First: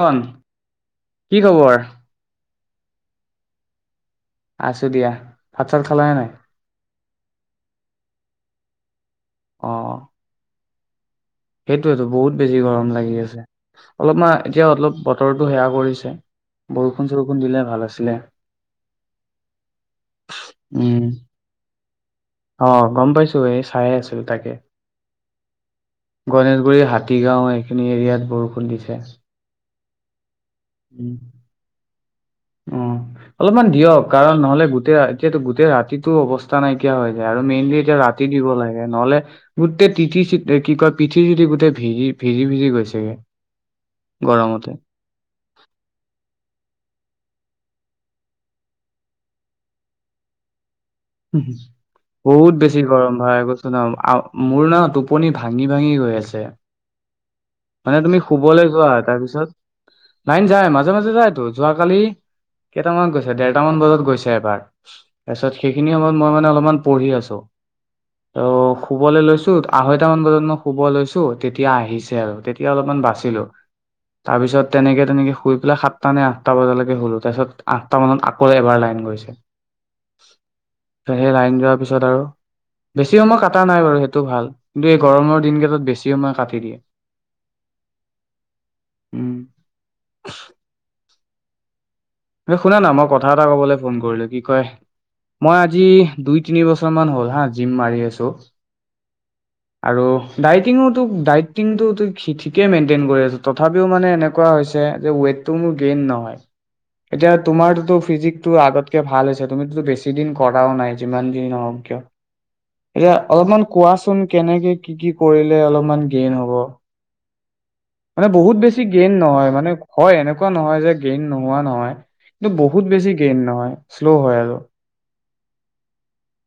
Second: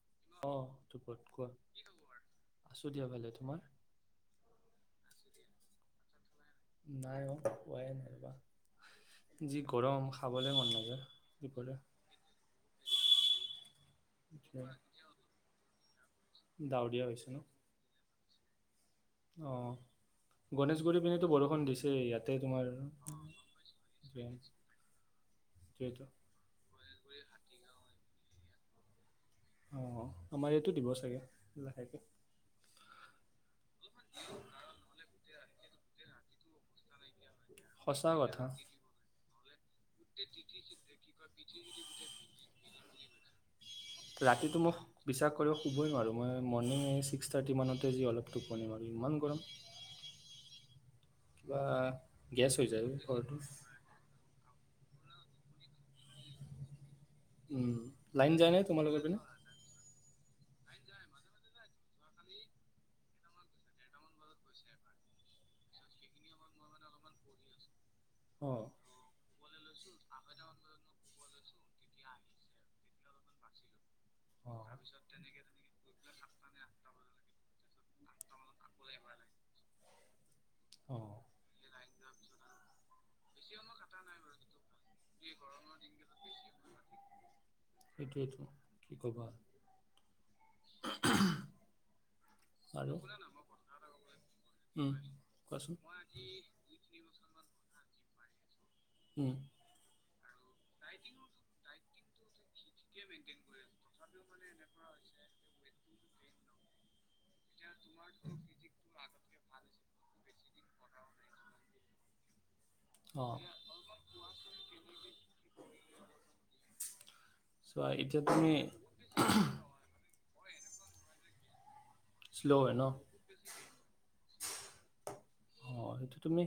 কন অ', কি খবৰ আছো দিয়া ভালে তোমাৰ আছো দিয়া ভাত চাত খালা নে নাই? নাই অ পাই নাইব। যি অ গৰম খাবলৈ মন নাযায়। উ সেইটোয়েতো বহুত বেছি গৰম লাগি আছে অলপমান এতিয়া অলপ বতৰটো সেৱয়া কৰিছে ডাৱৰীয়া বৰষুণ চৰষুণ দিলে ভাল আছিলে আহ গনেশগুৰি উম পিনে বৰষুণ দিছে ইয়াতে অ তোমাৰ গম পাইছো এই চাইে আছিলো তাকে গণেশগুৰি হাতীগাঁও এইখিনি এৰিয়াত বৰষুণ দিছে অ আমাৰ ইয়াতো দিব উম চাগে লাহেকৈ অ অলপমান দিয়ক কাৰণ নহ'লে গোটেই এতিয়াতো গোটেই ৰা কিন্তু টো অৱস্থা নাইকিয়া হয় আৰু মেইনলি এতিয়া সঁচা ৰাতি কথা দিব লাগে নহলে গোটেই তিঠি চি কি কয় পিঠি চুঠি গোটেই ভিজি ভিজি ভিজি গৈছেগে ৰাতিটো গৰমতে মোক, বিশ্বাস শুবই নোৱাৰোঁ, মই মৰ্ণিং এই ছিক্স থাৰ্টি মানতে যি অলপ টোপনি মাৰো, ইমান গৰম। হুমহু কিবা গেছ বহুত হৈ বেছি যায় গৰম ঘৰটো। ভাই, কৈছো ন। মোৰ নাও টোপনি ভাঙি ভাঙি গৈ আছে। উম, মানে তুমি লাইন যায় নে শুবলৈ যোৱা, তোমালোকৰ পিনে? তাৰপিছত? লাইন যাই। মাজে-মাজে যায়তো, যোৱাকালি, কেইটামানত গৈছে? দেৰটামান বজাত গৈছে এবাৰ তাৰপিছত সেইখিনি সময়ত মই মানে অলপমান পঢ়ি আছো। অ শুবলে লৈছো। আঢ়ৈটা মান বজাত মই শুব লৈছো, তেতিয়া আহিছে আৰু। তেতিয়া অলপমান বাচিলো। তাৰপিছত তেনেকে-তেনেকে শুই পেলাই সাত সাতটা নে আঠটা বজালৈকে শুলো তাৰ পিছত, আঠটা মানত আকৌ এবাৰ লাইন গৈছে। অ হে লাইন যোৱাৰ পিছত আৰু বেছি সময় কটা নাই বাৰু, সেইটো ভাল। দে গৰমৰ দিনকেইটাত বেছি সময় কাটি দিয়ে। সেইটোৱতো, কি কবা উম, ওমহ ঐ শুনা না, মই কথা এটা কবলৈ ফোন কৰিলো। কি কয়? উম মই কোৱাচোন। আজি দুই তিনি বছৰ মান হ'ল হা মাৰি আছো। আছোঁ। উম আৰু ডাইটিংঙো তোক, ডাইটিংটোত হিঠিক কে মেইনটেইন কৰি আছোঁ, তথাপিও মানে এনেক কোৱা হৈছে যে ৱেটটো মোৰ গেইন নহয়, এতিয়া তোমাৰটোতো ফিজিক্তটো আগতকে ভাল হৈছে, তুমিটোতো বেছি দিন কৰাও নাই। যিমান যি নহওক কিয়। এইয়া অ অলপমান কোৱাচোন কেনেকে কি-কি কৰিলে অলপমান গেইন হব? চোৱা এতিয়া মানে তুমি বহুত বেছি গেইন নহয়, মানে হয় এনেকুৱা নহয় যে, গ্ৰিংক নোহোৱা নহয়। কিন্তু শ্ল' হয় ন বহুত বেছি গেইন নহয়, শ্ল' হয় আৰু। অ সেইটো তুমি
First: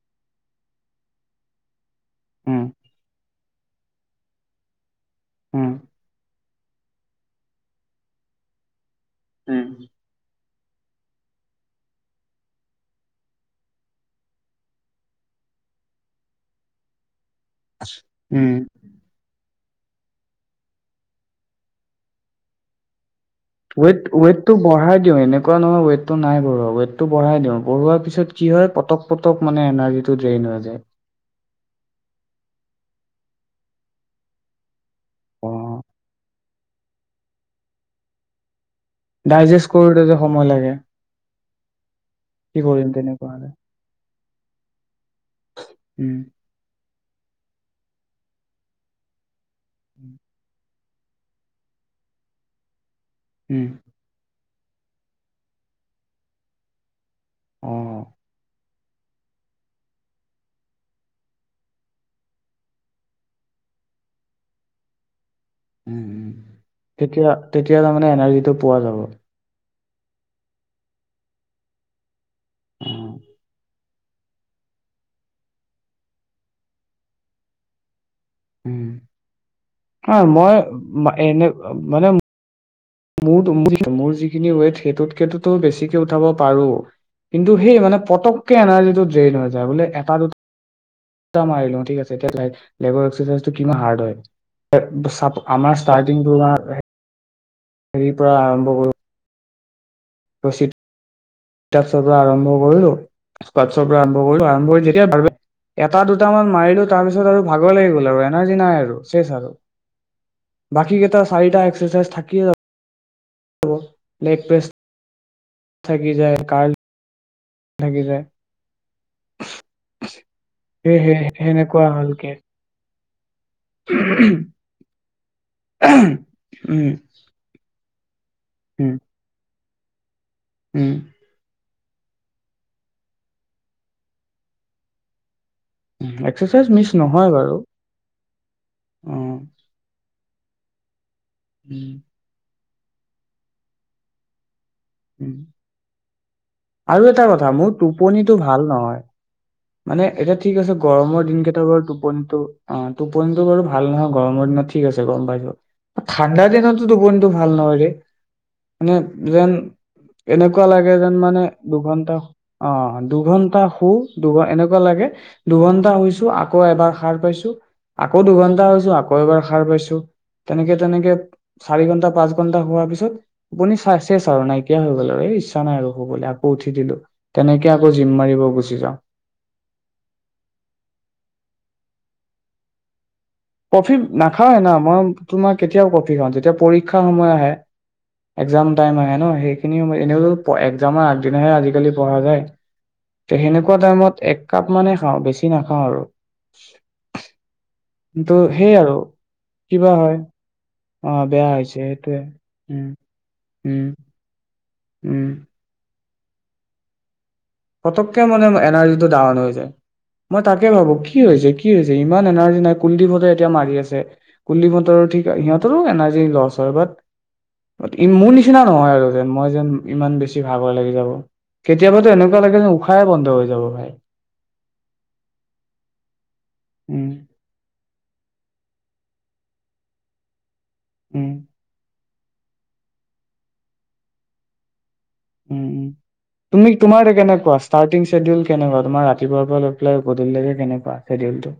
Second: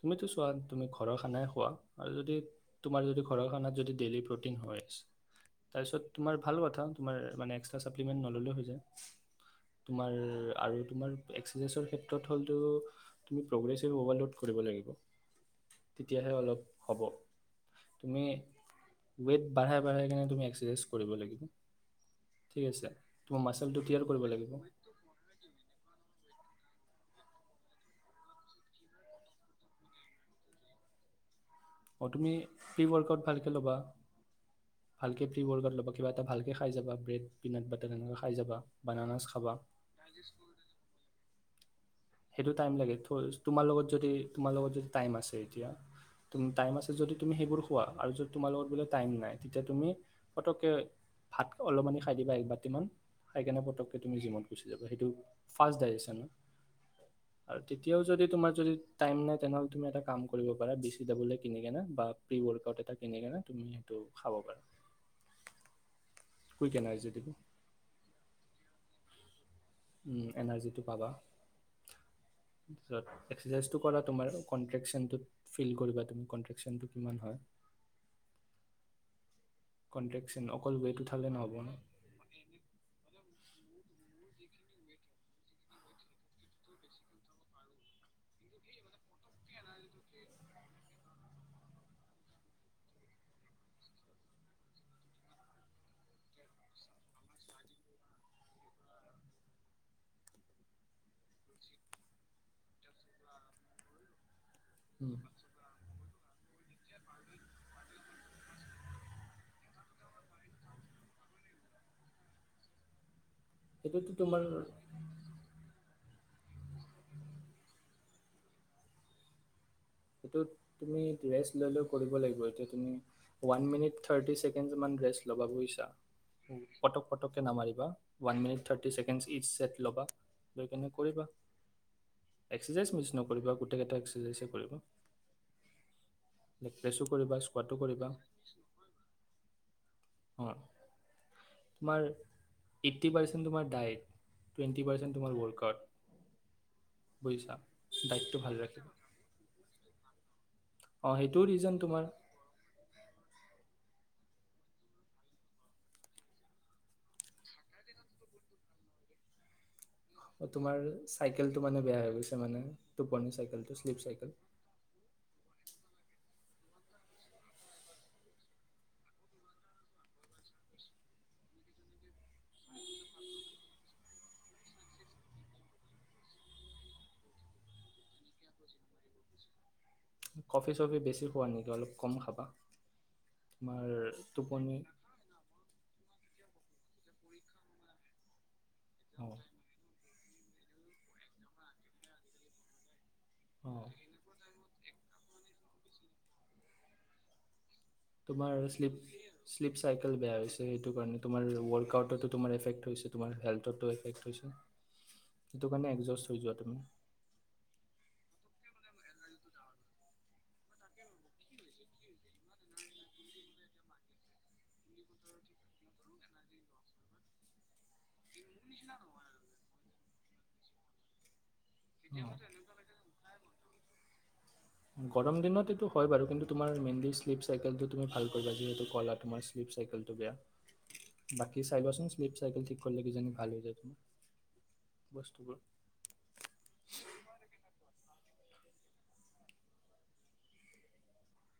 তুমিতো চোৱা, তুমি ঘৰৰ খানাই খোৱা? আৰু যদি, উম তোমাৰ যদি ঘৰৰ কাৰণে যদি, ডেইলি প্ৰটিন হৈয আছে উম তাৰপিছত তোমাৰ ভাল কথা, তোমাৰ মানে এক্সত্ৰা স্বাৰ্থিবিকেট নল'লেও হৈ যায়। তোমাৰ। আৰু তোমাৰ এক্সাৰচাইজৰ ক্ষেত্ৰত হ'লতো তুমি প্ৰগ্ৰেছেভ অভাৰলোড কৰিব লাগিব তেতিয়াহে অলপ হ'ব তুমি উম উদ বাঢ়াই বাঢ়াই কেনে তুমি এক্সেচাইজ কৰিব লাগিব ঠিক আছে। তোমাৰ মাচলটো ক্লিয়াৰ ওৱেট কৰিব ওৱেট লাগিব টো বঢ়াই দিও এনেকুৱা নহয় ওৱেট। নাই় ৱেটটো বঢ়াই দিওঁ বঢ়োৱাৰ পিছত কি হয় পতক পটক মানে এনাৰ্জিটো ড্ৰেইন হৈ যায়। অ তুমি প্ৰি-ৱৰ্কআউট ভালকে ল'বা ভালকে প্ৰি-ৱৰ্কআউট অ', ল'বা কিবা এটা ভালকে খাই যাবা ব্ৰেড পিট বাটাৰ হেনেকে খাই যাবা। বানানাছ খাবা ডাইজেষ্ট কৰোতেতে সময় লাগে। সেইটো কি টাইম লে কৰিম তেনেকুৱা হলে তোমাৰ লগত যদি তোমাৰ লগত যদি টাইম আছে এতিয়া উম টাইম আছে যদি তুমি সেইবোৰ খোৱা আৰু যত তোমাৰ লগত বোলে টাইম নাই। তেতিয়া তুমি পটককৈ ভাত অলপমানি খাই দিবা একবাতিমান। সেইকাৰণে উম পটকে তুমি যিমত। গুচি যাব সেইটো ফাৰ্ষ্ট ডাইৰেচন। আৰু অ', তেতিয়াও যদি তোমাৰ যদি টাইম নাই তেনেহ'লে তুমি এটা কাম কৰিব পাৰা বি চি ডাবুল কিনি কেনে বা প্ৰি ৱৰ্কআউট এটা কিনি কেনে তুমি সেইটো খাব পাৰা। উমম' কুইক এনাৰ্জি দিব তেতিয়া তেতিয়া তাৰমানে এনাৰ্জিটো পোৱা যাব এনাৰ্জিটো পাবা। তাৰ পাছত এক্সাৰচাইজ টু কৰা তোমাৰ কন্ত্ৰেকচনটোত ফিল কৰিবা তুমি কন্ত্ৰেকচনটো কিমান হয়। উ হ কনট্ৰেকচন মই অকল ৱেইট উঠালে এনে নহ'ব ন মানে। মোৰ যিখিনি ৱেইট সেইটোতকেটো বেছিকে উঠাব পাৰো কিন্তু সেই মানে পটককে এনাৰ্জিটো ড্ৰেইন হৈ যায় বোলে এটা দুতা মাৰীলো থিক আছে লেজাৰ অক্সিজেন টো কিমান হাৰ্ড হয়। [unintelligible] [unintelligible] হেৰি পৰা আৰম্ভ কৰোঁ। ৰ [unintelligible] পৰা আৰম্ভ কৰিলো স্ছৰ পৰা আৰম্ভ কৰিলো্ যেতিয়া [unintelligible] উম, ভ [unintelligible] এটা দুটামান মাৰিলো তাৰপিছত আৰু ভাগৰ লাগি গ'ল আৰু এনাৰ্জি নাই আৰু চেচ আৰু বাকী কেইটা চাৰিটা এক্সাৰচাইজ থাকিয়ে য সেইটোতো তোমাৰ। থাকি যায় কাৰ। থাকি যায় সেইটো সেই তুমি সেই ৰেষ্ট লৈলেও সেনেকুৱা কৰিব হ'লকে লাগিব এতিয়া তুমি one minute thirty um seconds মান ৰেষ্ট ল'বা বুজিছা উম পটক পটককে নামাৰিবা। One minute thirty um second it set ল'বা সেইকাৰণে উম। কৰিবা। এক্সৰচাইজ মিছ নকৰিবা। গোটেই কেইটা এক্সৰচাইজে কৰিবা। এক্সাৰচাইজ লেগ মিচ প্ৰেছো নহয় কৰিবা বাৰু, স্কোৱাটো কৰিবা অ। অ [unintelligible] উম মাৰ এইট্টি পাৰ্চেণ্ট তোমাৰ ডায়েট টুৱেণ্টি পাৰ্চেণ্ট উম তোমাৰ ৱৰ্ল্ড কাৰ্ড। আৰু এটা কথা, মোৰ টোপনিটো ভাল নহয়। মানে এতিয়া ঠিক আছে। অঁ গৰমৰ দিন সেইটোও কেইটা ৰিজন বাৰু তোমাৰ টোপনিটো অ টোপনিটো বাৰু ভাল নহয় গৰমৰ দিনত ঠিক আছে গম পাইছো, ঠাণ্ডাৰ দিনতো টোপনিটো ভাল নহয় ৰে মানে যেন অ, এনেকুৱা তোমাৰ লাগে যেন মানে চাইকেলটো বেয়া হৈ দুঘন্টা গৈছে মানে অ টোপনি দুঘন্টা চাইকেলটো শু শ্লিপ চাইকেল দুবাৰ এনেকুৱা লাগে দুঘণ্টা শুইছো আকৌ এবাৰ সাৰ পাইছো। আকৌ দুঘণ্টা শুইছো আকৌ এবাৰ সাৰ পাইছো। তেনেকে-তেনেকে চাৰি ঘন্টা, পাঁচ ঘন্টা শুৱা পিছত টোপনি চেচ আৰু নাইকিয়া হৈ গল আৰু এই ইচ্ছা নাই আৰু শুবলে। আকৌ উঠি দিলো তেনেকে আকৌ জিম মাৰিব গুচি যাওঁ। কফি-চফি বেছি খোৱা নেকি? অলপ কম খাবা। তোমাৰ কফি নাখাও এ না টোপনি মই তোমাৰ কেতিয়াও কফি। যেতিয়া পৰীক্ষাৰ সময় আহে এগজাম টাইম আহে ন? অঁ সেইখিনিও এনেও অ এগজামৰ আগদিনাহে আজিকালি পঢ়া যায়। ত সেনেকুৱা অঁ টাইমত এক কাপ ইমানে খাওঁ বেছি নাখাওঁ আৰু। কিন্তু তোমাৰ সেই আৰু শ্লীপ-শ্লীপ কিবা চাইকেল হয় বেয়া হৈছে। সেইটো অ কাৰণে তোমাৰ বেয়া হৈছে সেইটোৱে ৱৰ্কআউটতো তোমাৰ উম এফেক্ট হৈছে তোমাৰ উম হেলথতটো এফেক্ট হৈছে। উম ইটো কাৰণে জাষ্ট শুই যোৱা তুমি। পটককে মানে মোৰ এনাৰ্জিটো ডাউন হৈ যায়। মই তাকে ভাবো কি হৈছে, কি হৈছে? ইমান এনাৰ্জি নাই কুলদীপহতে এতিয়া মাৰি আছে। কুলদীপহঁতৰো ঠিক সিহঁতৰো এনাৰ্জি লছ হয় বাট মোৰ নিচিনা নহয় আৰু যেন মই যেন ইমান বেছি ভাগৰ লাগি যাব কেতিয়াবাটো লাগে যে উশাহে বন্ধ হৈ যাব ভাই গৰম দিনত এইটো হয় বাৰু, কিন্তু তোমাৰ উম মেইনলি শ্লীপ চাইকেলটো তুমি ভাল কৰিবা যিহেতু কলা তোমাৰ শ্লীপ চাইকেলটো বেয়া। উম বাকী চাই আহিবাচোন। শ্লীপ চাইকেল ঠিক কৰিলে কিজানি ভাল হৈ যায় তোমাৰ। বস্তুবোৰ উম উম তুমি তোমাৰ এ কেনেকুৱা ষ্টাৰ্টিং চ্বেডিউল কেনেকুৱা তোমাৰ ৰাতিপুৱাৰ পৰা লৈ পেলাই গধূলিলৈকে কেনেকুৱা চছেডিউলটো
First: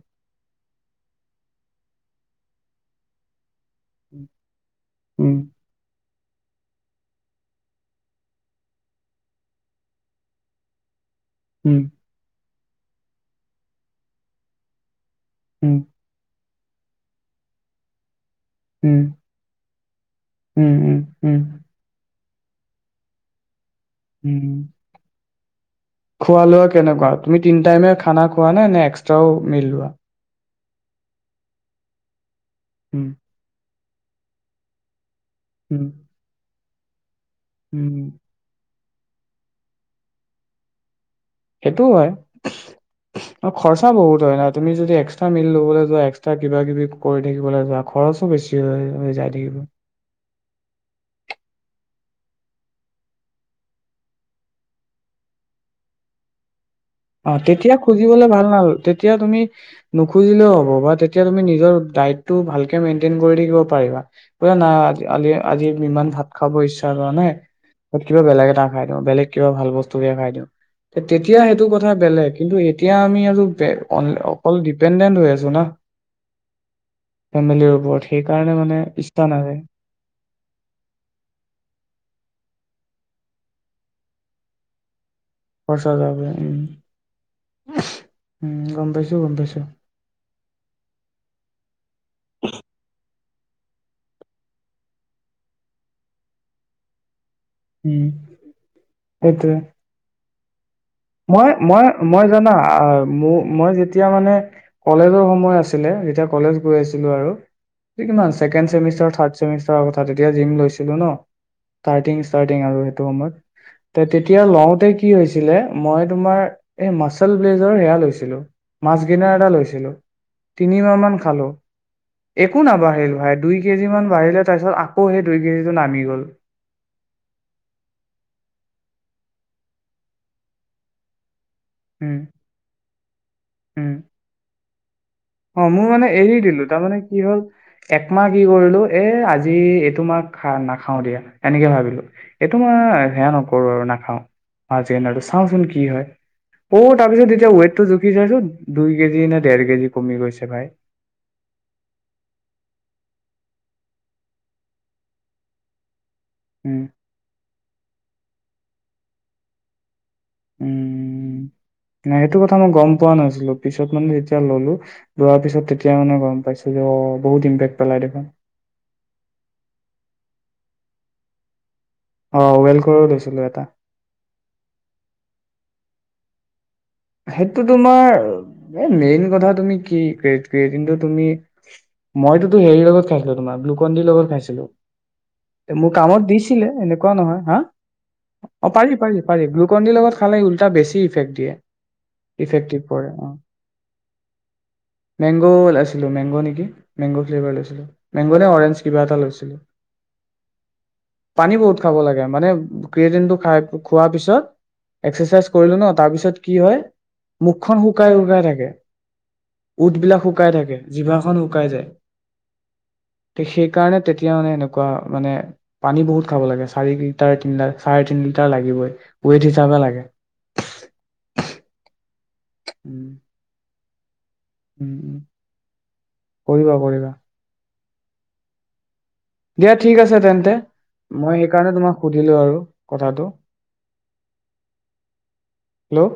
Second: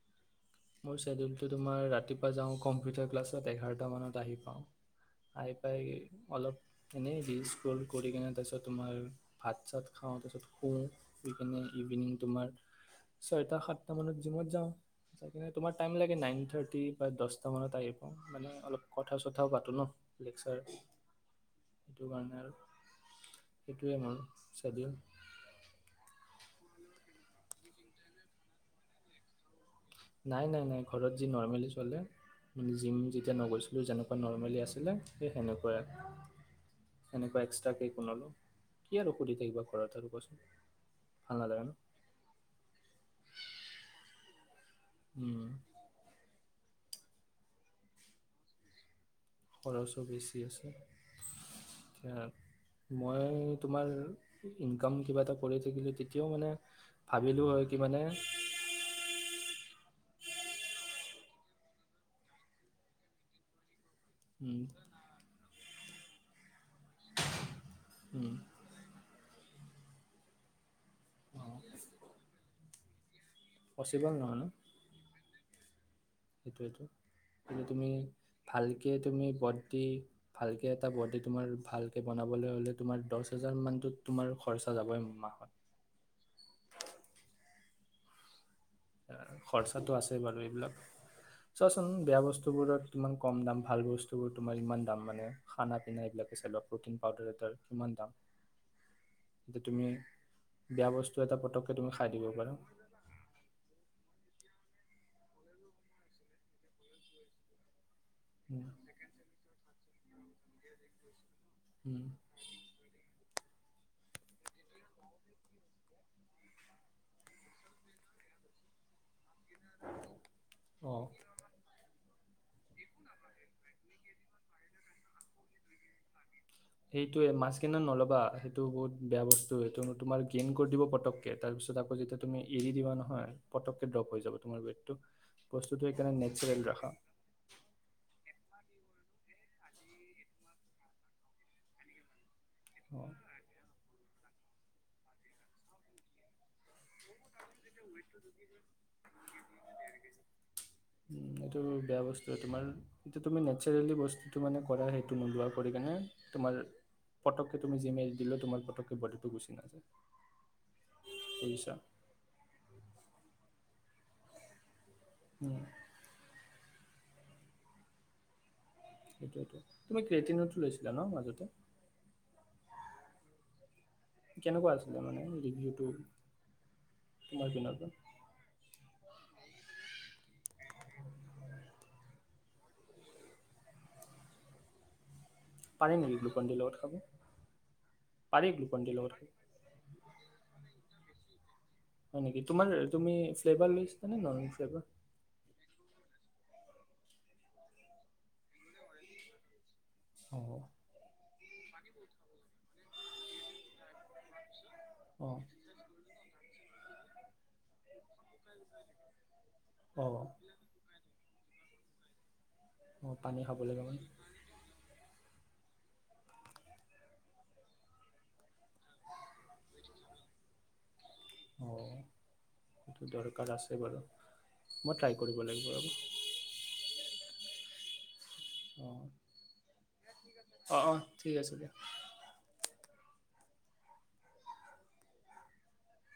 তোমাৰ ৰাতিপা যাওঁ কম্পিউটাৰ ক্লাচট এঘাঁৰ দু মানত আহি পাওঁ উম আহি পাই অলপ এনেই ৰিজ কৰি কিনে তাৰপিছত তোমাৰ ভাত চাত খাওঁ তাৰপিছত শুওঁ বিপিনে উম ইভিনিং তোমাৰ ছয়টা সাতটা মানত জিমত যাওঁ তোমাৰ উম টাইম লাগে নাইন থাৰ্ ৰা প্ৰায় দহটা মানত আহি পাওঁ মানে অলপ উম কথা চথাও পাতো ন। লেকচাৰ উম উম উম সেইটো কাৰণে আৰু সেইটোৱে আ মাৰ উম। স্বাধীন খোৱা লোৱা কেনেকুৱা তুমি তিন টাইমে খানা খোৱা নে নে এক্সট্ৰাও মিল লোৱা নাই নাই নাই ঘৰত যি নৰ্মেলি চলে মানে জিম উম যেতিয়া নগৈছ এই যেনেকুৱা নৰ্মেলি আছিলে। স সেনেকুৱাই উম সেনেকুৱা এক্সট্ৰা উম। কেকনালো কিয় আৰু ঔষুধ থাকিবা ঘৰ ত আৰু কোৱাচোন ভাল নালাগে ন? সেইটোও হয় আৰু খৰচা বহুত হয় ন। তুমি যদি এক্সট্ৰা উম, মিল লবলৈ যোৱা এক্সট্ৰা কিবা কিবি কৰি থাকিবলৈ যোৱা খৰচো বেছি হয় যায় থাকিব। খৰচো বেছি আছে মই তোমাৰ ইনকাম কিবা এটা কৰি থাকিলো তেতিয়াও মানে অ ভাবিলোঁ হয় তেতিয়া কি মানে খুজিবলে ভাল ন হ'ল তেতিয়া তুমি নুখুজিলেও হ'ব বা তেতিয়া তুমি নিজৰ ডাইটটো ভালকে মেইনটেইন কৰি থাকিব পাৰিবা তই উম, নাই আলি আজি আজি তুমি ইমান ভাত খাব ইচ্ছা কৰানে। ত কিবা উম, বেলেগ এটা খাই দিওঁ বেলেগ। কিবা ভাল বস্তু ব খাই দিওঁ তেতিয়া অঁ সেইটো কথা বেলেগ কিন্তু এতিয়া আমি আৰু অকল ডিপেণ্ডেণ্ট হৈ আছো না সেইটোবে টো কি ফেমিলিৰ তুমি ওপৰত সেইকাৰণে মানে ভালকে ইচ্ছা তুমি নাযায় বডি ভালকে এটা বডি তোমাৰ ভালকে বনাবলৈ হলে। তোমাৰ দহ হাজাৰ মানতত তোমাৰ খৰচা যাবই মাহ ফচা যাব উম গম পাইছো গম পাইছো খৰচটো আছে বাৰু এইবিলাক চোৱাচোন বেয়া বস্তুবোৰত তোমাক কম দাম ভাল বস্তুবোৰ তোমাৰ ইমান দাম মানে খানা পিনা এইবিলাকে চোৱা প্ৰিন পাউডাৰ কিমান উম দাম সেইটোৱে এয়া তুমি বেয়া বস্তু এটা মই পটককে মই তুমি খাই মই দিব জানা পাৰা ম মই যেতিয়া তেতিয়া মানে কলেজৰ সময় আছিলে যেতিয়া কলেজ গৈ আছিলো আৰু কিমান ছেণ্ড উম, চমিষ্টাৰ থাৰ্ডমিষ্টাৰ কথা তেতিয়া জিম লৈছিলো ন উম। ষ্টাৰ্টিং ষ্টাৰ্টিং আৰু সেইটো সময়ত তে তেতিয়া লওঁতে কি হৈছিলে মই তোমাৰ এই মাচেল ব্লেজৰ সেৱ লৈছিলো মাছ গিনাৰ লৈছিলো অ তিনিমাহান খালো একো নাবাঢ়িল ভাই দুই কেজি মমান বাঢ়িলে তাৰপিছত আকৌ সেই দুই কেজিটো নামি গ'ল সেইটোৱে মাছকনেত নলবা সেইটো বহুত বেয়া বস্তু সেইটো তোমাৰ গেইন কৰি দিব পটককৈ তাৰপিছত আকৌ উম যেতিয়া তুমি এৰি দিবা নহয় উম পটকৈ ড্ৰপ হৈ যাব তোমাৰ ৱেট অ মোৰ মানে এৰি দিলো তাৰমানানে কি হল একমাহ কি কৰিলো এ আজি এইটো মাক খা নাখাও দিয়া তেনেকে ভাবিলো এইটো মই অ সেয়া নকৰো আৰু নাখাওঁ আাজ আৰুটো চাওঁচোন কি হয় অ তাৰপিছত এতিয়া ৱট টো জুখি যাইছো দুই কেজিে ডেৰ কেজি কমি গৈছে ভাই উম এইটো বেয়া বস্তু তোমাৰ এতিয়া তুমি নেচাৰেলি বস্তুটো মানে কৰা সেইটো নোলোৱা কৰি কিণনে তোমাৰ উম পটকক তুমি জিমেইল দিলে তোমাৰ পতকে বিটো গুচি নাযায় উম বুজিছা ন সেইটো কথা ক মই গম পোৱা নাছিলো পিছত মানে যেতিয়া ললো লোৱাৰ উম, পিছত তেতিয়া মানে গম পাইছো যে অ বহুত ইম্পেক্ পেলাই দেখা সেইটোটো তুমি ক্ৰটিনতো লৈছিলা ন মাজতে আহ ৱেল কৰি লৈছিলো এটা টো সেইটো তোমাৰ মেইন কথা তুমি কি কিন্তু তুমি মইতোো হেৰিৰ লগত খাইছিলো তোমাৰ ব্লুকনিৰ লগত খাইছিলো মোক পাৰি নেকি কামত গ্লুকন ডিৰ দিছিলে লগত খাব এনেকুৱা নহয় হা অ গ্লুকন ডিৰ পাৰি লগত পাৰি খাব পাৰি গ্লুকণ্ডিৰ লগত খালে উল্টা বেছি। ইফেকট দিয়ে। হয় নেকি তোমাৰ ইফেক্টিভ কৰে তুমি অ ফ্লেভাৰ লৈছা নে নন ফ্লেভাৰ। মেনগ নেকি মেনগ লৈছিলোঁ মেনগ নে অৰেঞ্জ ফ্লেভাৰ কিবা এটা লৈছিল। অ পানী বহুত। খাব লাগে মানে কেইদিনটো খাই খোৱাৰ পিছত। অ এক্সেচাইজ কৰিলো ন তাৰপিছত কি হয় মুখখন শুকাই, শুকাই থাকে। অ উটবিলাক শুকাই থাকে জিভা খন শুকাই যায়। অ পানী খাব লাগে সেইকাৰণে তেতিয়া মানে এনেকুৱা। মানে পানী বহুত খাব লাগে চাৰি লিটাৰ তিনি চাৰে তিন লিটাৰ লাগিবই ওৱেট হিচাপে লাগে। অ উম টো দৰকাৰ আছে। এইবাৰ আৰু উম, উ কৰিবা, কৰিবা। অ দিয়া ঠিক আছে। তেন্তে অ' অ' ঠিক মই আছে দিয়া। সেইকাৰণে তোমাক সুধিলো আৰু। কথাটো, হেল্ল'